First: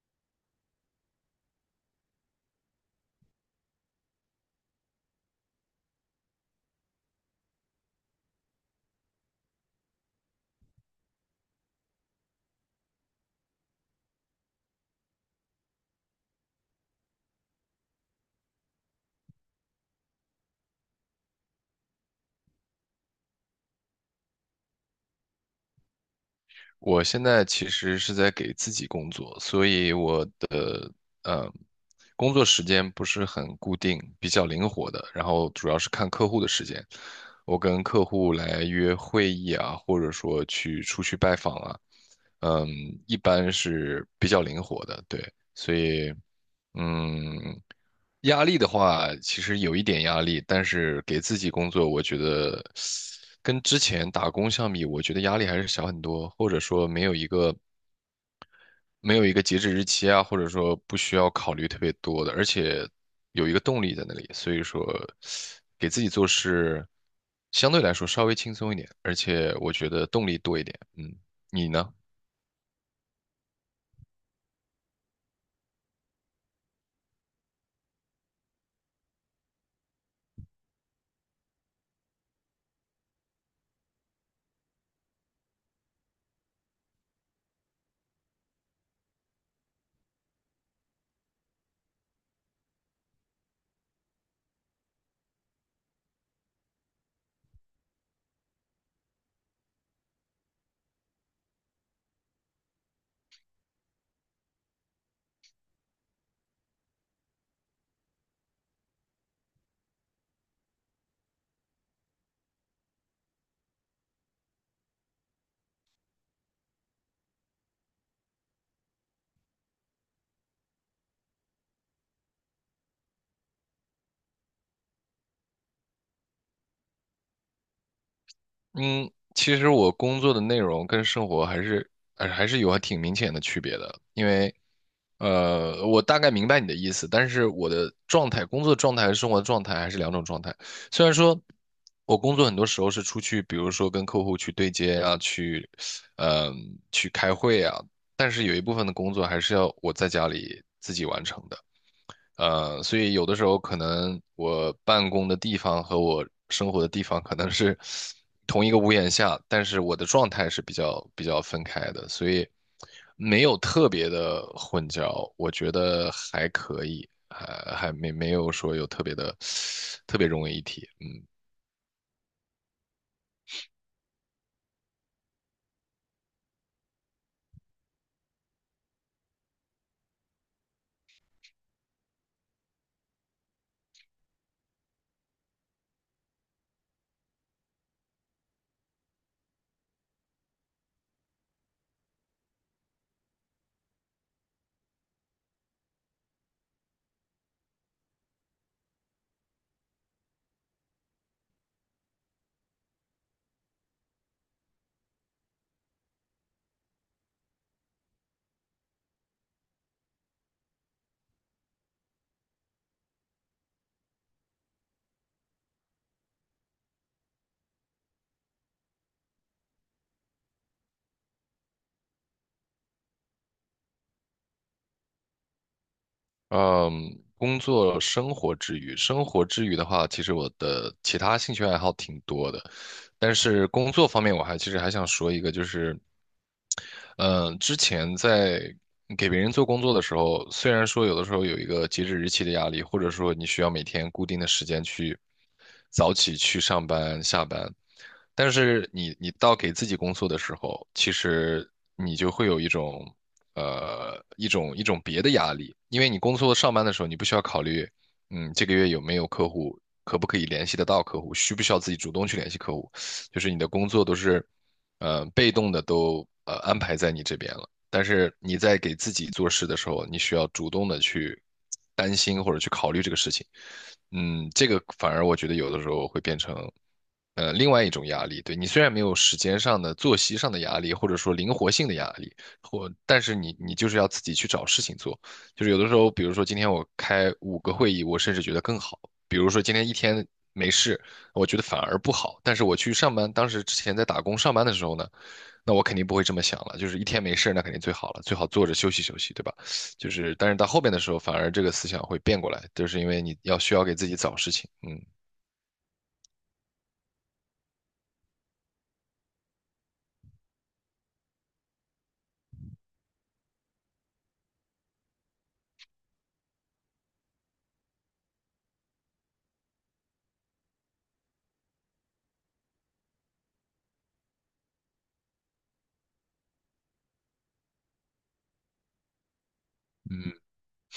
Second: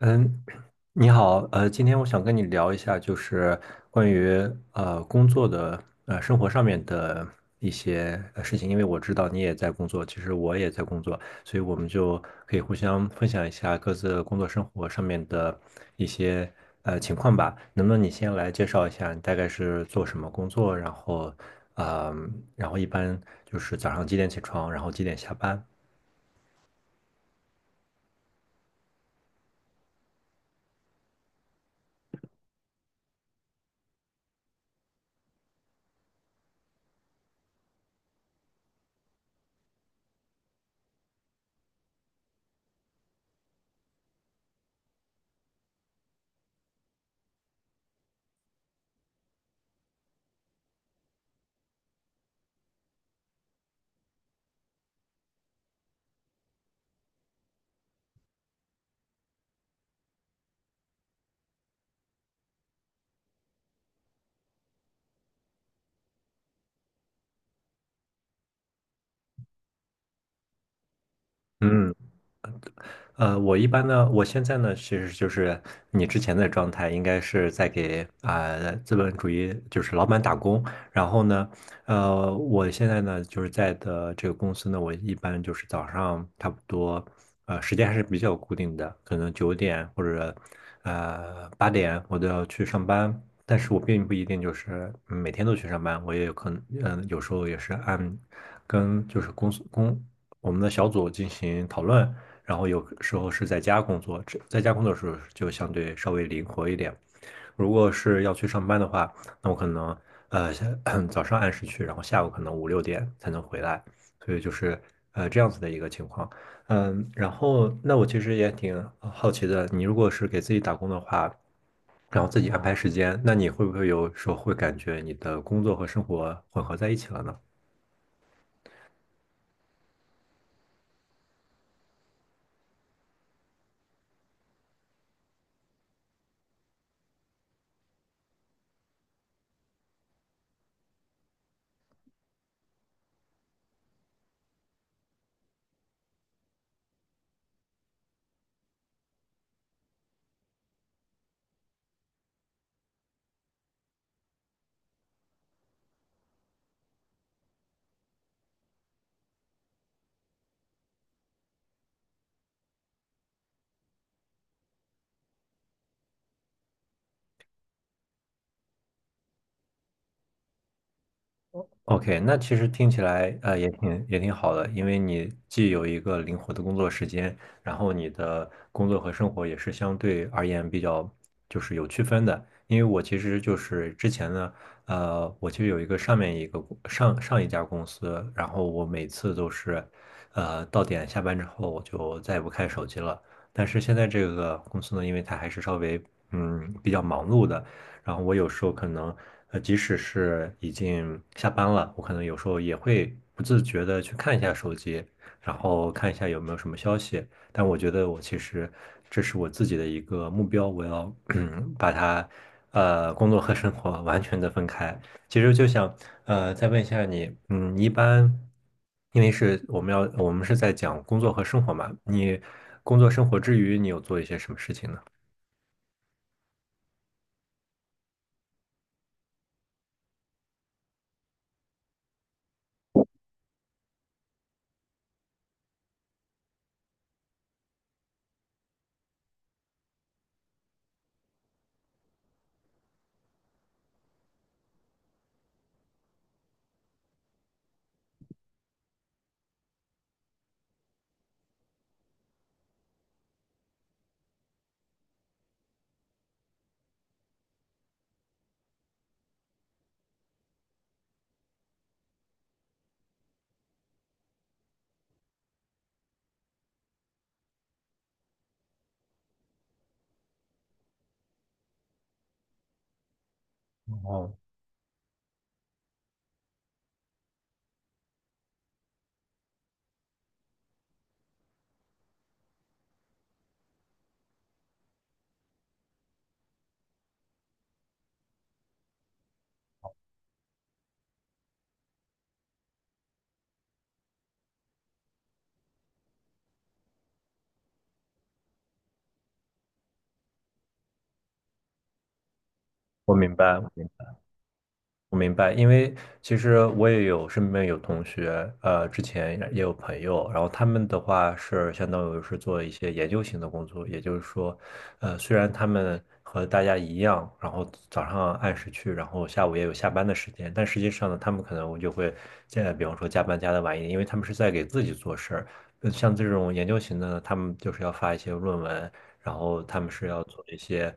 嗯，你好，今天我想跟你聊一下，就是关于工作的生活上面的一些事情，因为我知道你也在工作，其实我也在工作，所以我们就可以互相分享一下各自的工作生活上面的一些情况吧。能不能你先来介绍一下，你大概是做什么工作，然后，然后一般就是早上几点起床，然后几点下班？我现在其实是在给自己工作，所以我的呃工作时间不是很固定，比较灵活的。然后主要是看客户的时间，我跟客户来约会议啊，或者说去出去拜访啊，嗯，一般是比较灵活的，对。所以，嗯，压力的话，其实有一点压力，但是给自己工作，我觉得跟之前打工相比，我觉得压力还是小很多，或者说没有一个截止日期啊，或者说不需要考虑特别多的，而且有一个动力在那里，所以说给自己做事相对来说稍微轻松一点，而且我觉得动力多一点。嗯，你呢？嗯，我一般呢，我现在呢，其实就是你之前的状态，应该是在给资本主义就是老板打工。然后呢，我现在呢，就是在的这个公司呢，我一般就是早上差不多，时间还是比较固定的，可能九点或者八点我都要去上班。但是我并不一定就是每天都去上班，我也有可能，有时候也是按跟就是公司公我们的小组进行讨论。然后有时候是在家工作，在家工作的时候就相对稍微灵活一点。如果是要去上班的话，那我可能呃早上按时去，然后下午可能五六点才能回来，所以就是这样子的一个情况。嗯，然后那我其实也挺好奇的，你如果是给自己打工的话，然后自己安排时间，那你会不会有时候会感觉你的工作和生活混合在一起了呢？嗯，其实我工作的内容跟生活还是有还挺明显的区别的，因为我大概明白你的意思，但是我的状态、工作状态和生活状态还是两种状态。虽然说我工作很多时候是出去，比如说跟客户去对接啊，去去开会啊，但是有一部分的工作还是要我在家里自己完成的。所以有的时候可能我办公的地方和我生活的地方可能是 同一个屋檐下，但是我的状态是比较分开的，所以没有特别的混淆，我觉得还可以，还还没没有说有特别的特别融为一体。OK，那其实听起来也挺好的，因为你既有一个灵活的工作时间，然后你的工作和生活也是相对而言比较就是有区分的。因为我其实就是之前呢，我其实有一个上面一个公上上一家公司，然后我每次都是到点下班之后我就再也不看手机了。但是现在这个公司呢，因为它还是稍微比较忙碌的。然后我有时候可能，即使是已经下班了，我可能有时候也会不自觉的去看一下手机，然后看一下有没有什么消息。但我觉得我其实这是我自己的一个目标，我要 把它，工作和生活完全的分开。其实就想，再问一下你，嗯，一般，因为是我们要，我们是在讲工作和生活嘛，你工作生活之余，你有做一些什么事情呢？嗯，工作生活之余，生活之余的话，其实我的其他兴趣爱好挺多的，但是工作方面其实还想说一个，就是嗯，之前在给别人做工作的时候，虽然说有的时候有一个截止日期的压力，或者说你需要每天固定的时间去早起去上班下班，但是你到给自己工作的时候，其实你就会有一种一种别的压力，因为你工作上班的时候，你不需要考虑，嗯，这个月有没有客户，可不可以联系得到客户，需不需要自己主动去联系客户，就是你的工作都是。被动的都安排在你这边了。但是你在给自己做事的时候，你需要主动的去担心或者去考虑这个事情。哦，嗯，这个反而我觉得有的时候会变成，另外一种压力。对，你虽然没有时间上的、作息上的压力，或者说灵活性的压力，或但是你就是要自己去找事情做。就是有的时候，比如说今天我开五个会议，我甚至觉得更好。比如说今天一天没事，我觉得反而不好。但是我去上班，当时之前在打工上班的时候呢，那我肯定不会这么想了，就是一天没事儿那肯定最好了，最好坐着休息休息，对吧？就是，但是到后边的时候，反而这个思想会变过来，就是因我为明你要白。需要给自己找事情，嗯我明白，因为其实我也有身边有同学，之前也有朋友，然后他们的话是相当于是做一些研究型的工作，也就是说，虽然他们和大家一样，然后早上按时去，然后下午也有下班的时间，但实际上呢，他们可能就会现在比方说加班加的晚一点，因为他们是在给自己做事儿。像这种研究型的呢，他们就是要发一些论文，然后他们是要嗯。做一些。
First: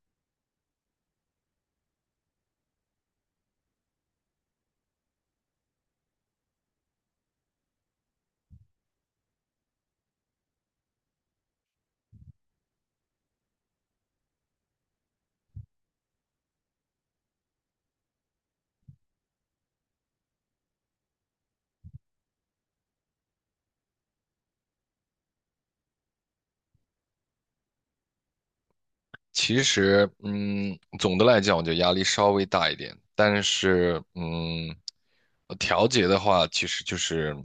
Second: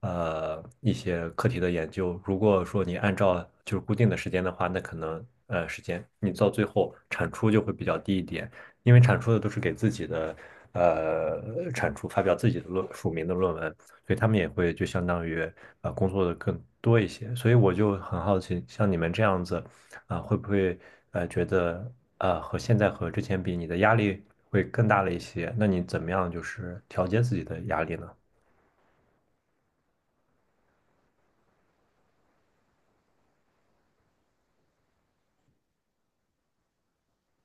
一些课题的研究。如果说你按照就是固定的时间的话，那可能时间你到最后产出就会比较低一点，因为产出的都是给自己的产出发表自己的署名的论文，所以他们也会就相当于工作的更多一些。所以我就很好奇，像你们这样子会不会觉得和现在和之前比，你的压力会更大了一些？那你怎么样就是调节自己的压力呢？其实，嗯，总的来讲，我觉得压力稍微大一点，但是，嗯，调节的话，其实就是，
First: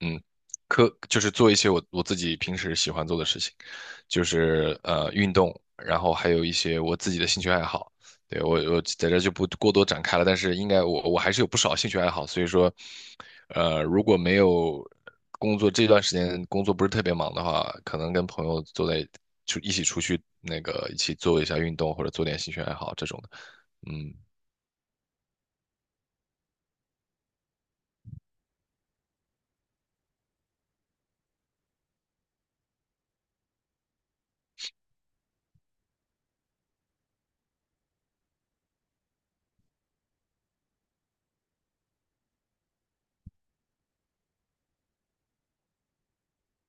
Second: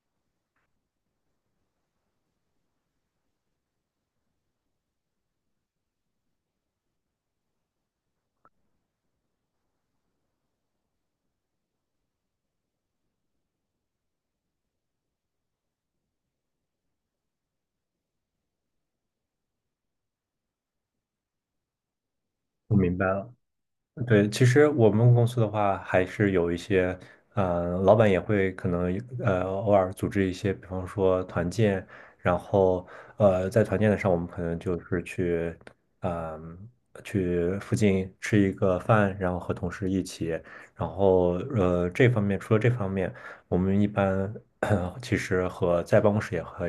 嗯，就是做一些我自己平时喜欢做的事情，就是运动，然后还有一些我自己的兴趣爱好。对，我在这就不过多展开了，但是应该我还是有不少兴趣爱好，所以说，如果没有工作这段时间工作不是特别忙的话，可能跟朋友坐在就一起出去那个一起做一下运动或者做点兴趣爱我好明白这种的，了。嗯对，其实我们公司的话，还是有一些，嗯，老板也会可能偶尔组织一些，比方说团建，然后在团建的上，我们可能就是去，嗯、去附近吃一个饭，然后和同事一起，然后这方面，我们一般 其实和在办公室也和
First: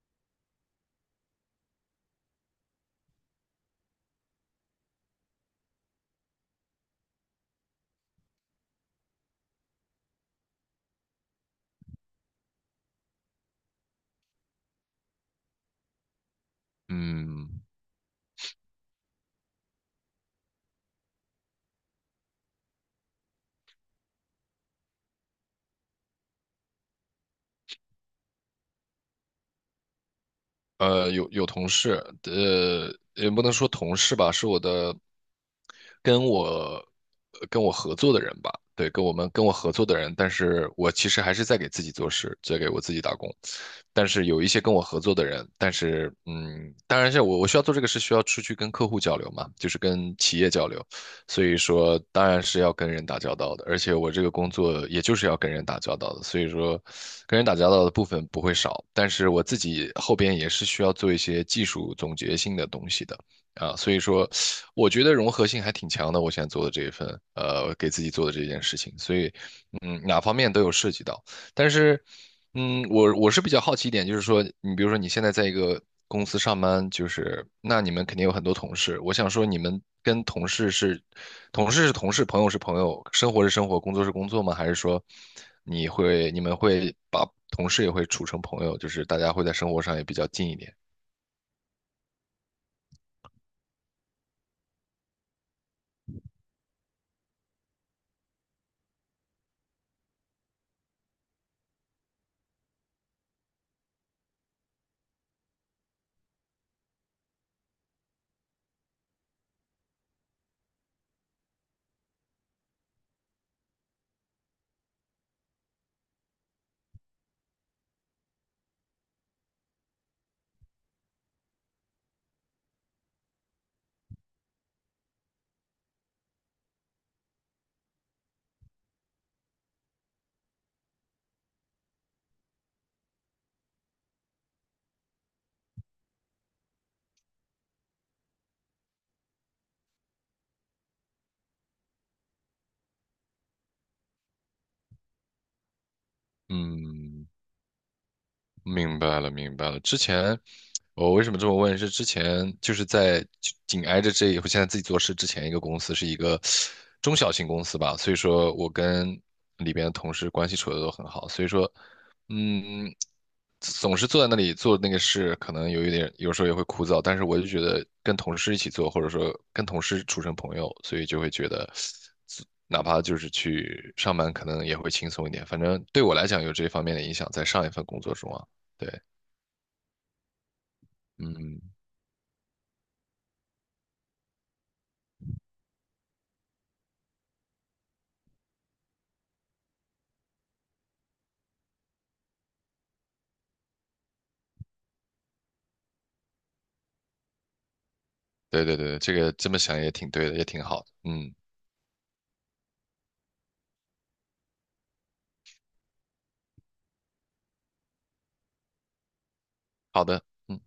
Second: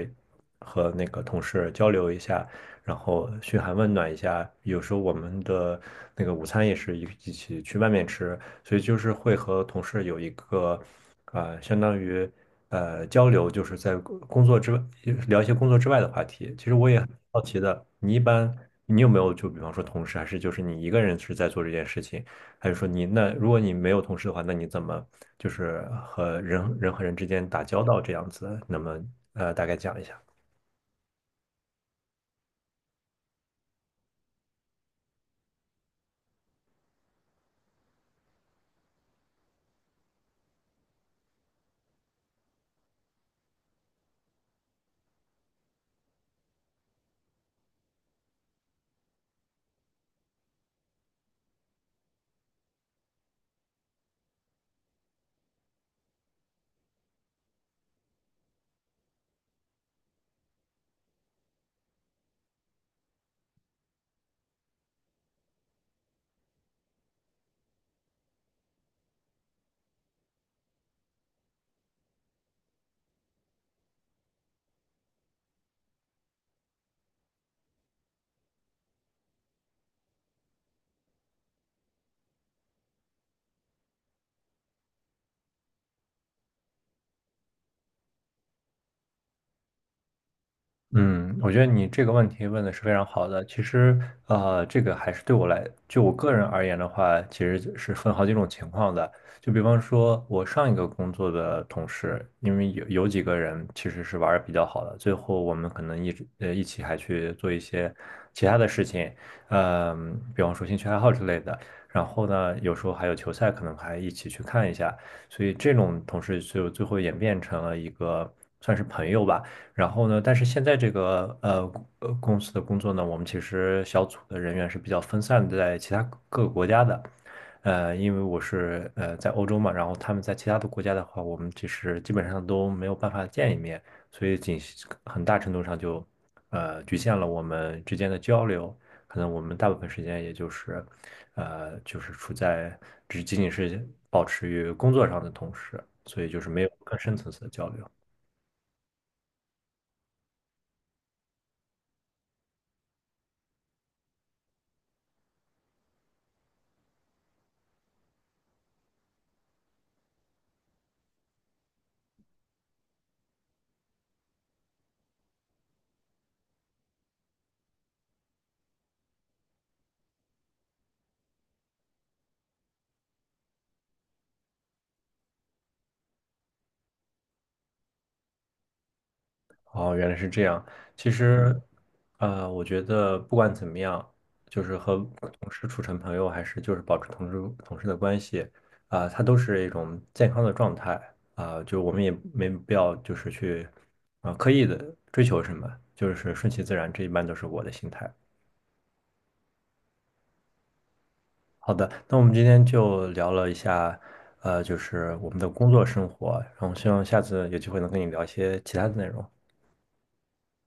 那个同事交流一下。然后嘘寒问暖一下。有时候我们的那个午餐也是一起去外面吃，所以就是会和同事有一个相当于交流，就是在工作之外聊一些工作之外的话题。其实我也很好奇嗯，的，你一般你有没有就比方说同事，还是就是你一个人是在做这件事情，还是说你那如果你没有同事的话，那你怎么就是和人和人之间打交道这样子？那么大概讲一下。有同事，也不能说同事吧，是我的跟我合作的人吧，对，跟我合作的人，但是我其实还是在给自己做事，在给我自己打工。但是有一些跟我合作的人，但是嗯，当然是我需要做这个事，需要出去跟客户交流嘛，就是跟企业交流。所以说当然是要跟人打交道的，而且我这个工作也就是要跟人打交道的，所以说跟人打交道的部分不会少，但是我自己后边也是需要做一些技术总结性的东西的。啊，所以说，我觉得融合性还挺强的。我现在做的这一份，给自己做的这件事情，所以，嗯，哪方面都有涉及到。但是，嗯，我是比较好奇一点，就是说，你比如说你现在在一个公司上班，就是那你们肯定有很多同事。我想说，你们跟同事是同事，朋友是朋友，生活是生活，工作是工作吗？还是说你们会把同事也会处成朋友，就是大家会在生活上也比较近一点？嗯，我觉得你这个问题问的是非常好的。其实，这个还是对我来，就我个人而言的话，其实是分好几种情况的。就比方说，我上一个工作的同事，因为有几个人其实是玩的比较好的，最后我们可能一直一起还去做一些其他的事情，比方说兴趣爱好之类的。然后呢，有时候还有球赛，可能还一起去看一下。所以这种同事就最后演变成了一个算是朋友吧。然后呢，但是现在这个公司的工作呢，我们其实小组的人员是比较分散的在其他各个国家的。因为我是在欧洲嘛，然后他们在其他的国家的话，我们其实基本上都没有办法见一面，所以仅很大程度上就局限了我们之间的交流。可能我们大部分时间也就是就是处在只仅仅是保持于工作上的同时，所以就是没有更深嗯层次的交流。明白了，明白了。之前我为什么这么问？是之前就是在就紧挨着这一，我现在自己做事之前一个公司是一个中小型公司吧，所以说我跟里边的同事关系处的都很好，所以说，嗯，总是坐在那里做那个事，可能有一点，有时候也会枯燥，但是我就觉得跟同事一起做，或者说跟同事处成朋友，所以就会觉得。哪怕就是去上班，可能也会轻松一点。反正对我来讲，有这方面的影响，在上一份工作中啊。对，哦，原来是这样。其实，嗯，我觉得不管怎么样，就是和同事处成朋友，还是就是保持同事的关系，它都是一种健康的状态就我们也没必要就是去刻意的追求什么，就是顺其自然，这一般都是我的心态。对对对，这个这么想也挺对的，也挺好的，嗯，好的，那我们今天就聊了一下，就是我们的工作生活，然后希望下次有机会能跟你聊一些其他的内容。好的。嗯。